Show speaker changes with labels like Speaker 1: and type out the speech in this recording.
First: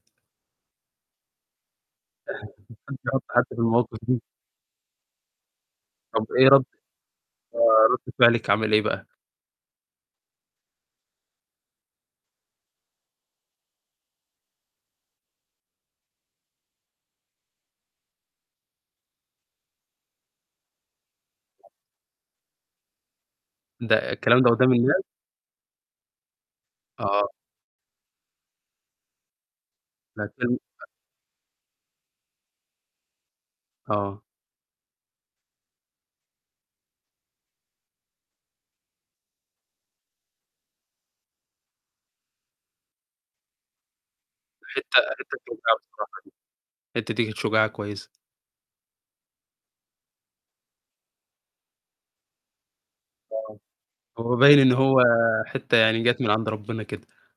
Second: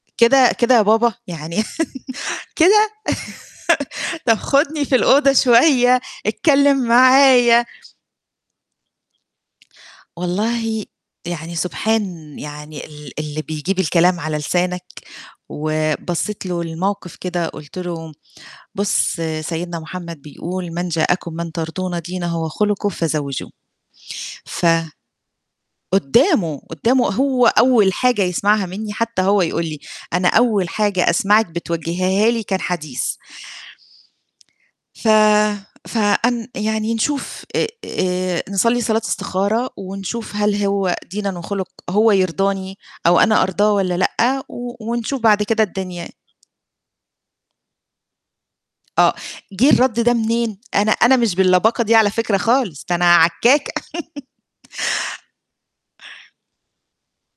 Speaker 1: كده كده يا بابا؟ يعني
Speaker 2: [unintelligible] ما
Speaker 1: كده؟
Speaker 2: حدش يحُط حد في المواقِف دي.
Speaker 1: طب خُدني في الأوضة شوية،
Speaker 2: طب إيه رد
Speaker 1: اتكلم معايا.
Speaker 2: آه رد فعلِك عامِل إيه بقى؟
Speaker 1: والله يعني سبحان يعني ال اللي بيجيب الكلام على لسانك وبصّيت له للموقِف كده قُلت له: "بُص سيدنا محمد بيقول: "من جاءكم من ترضون دينه وخلقه فزَوِّجوه""
Speaker 2: ده الكلام ده
Speaker 1: ف
Speaker 2: قُدّام الناس؟
Speaker 1: قُدّامه، قُدّامه
Speaker 2: آه.
Speaker 1: هو أول حاجة يسمعها منّي حتى هو يقُول لي: "أنا
Speaker 2: لكن
Speaker 1: أول
Speaker 2: أ
Speaker 1: حاجة أسمعِك بتوجهيها لي كان حديث."
Speaker 2: آه.
Speaker 1: ف فأن يعني نشوف آآ نصلّي صلاة استخارة ونشوف هل هو دينًا وخُلُق هو يرضاني أو أنا أرضاه والّا لأ، و
Speaker 2: الحته
Speaker 1: ونشوف
Speaker 2: حته
Speaker 1: بعد
Speaker 2: دي
Speaker 1: كده
Speaker 2: شُجاعة
Speaker 1: الدنيا.
Speaker 2: بصراحة دي، الحته دي كانت شُجاعة كويسة.
Speaker 1: آه، جِه الرد ده منين؟ أنا أنا مش باللباقة دي على فكرة خالص، ده أنا
Speaker 2: آه،
Speaker 1: عكاكة
Speaker 2: هو باين إن هو حته يعني جات من عند ربنا كده.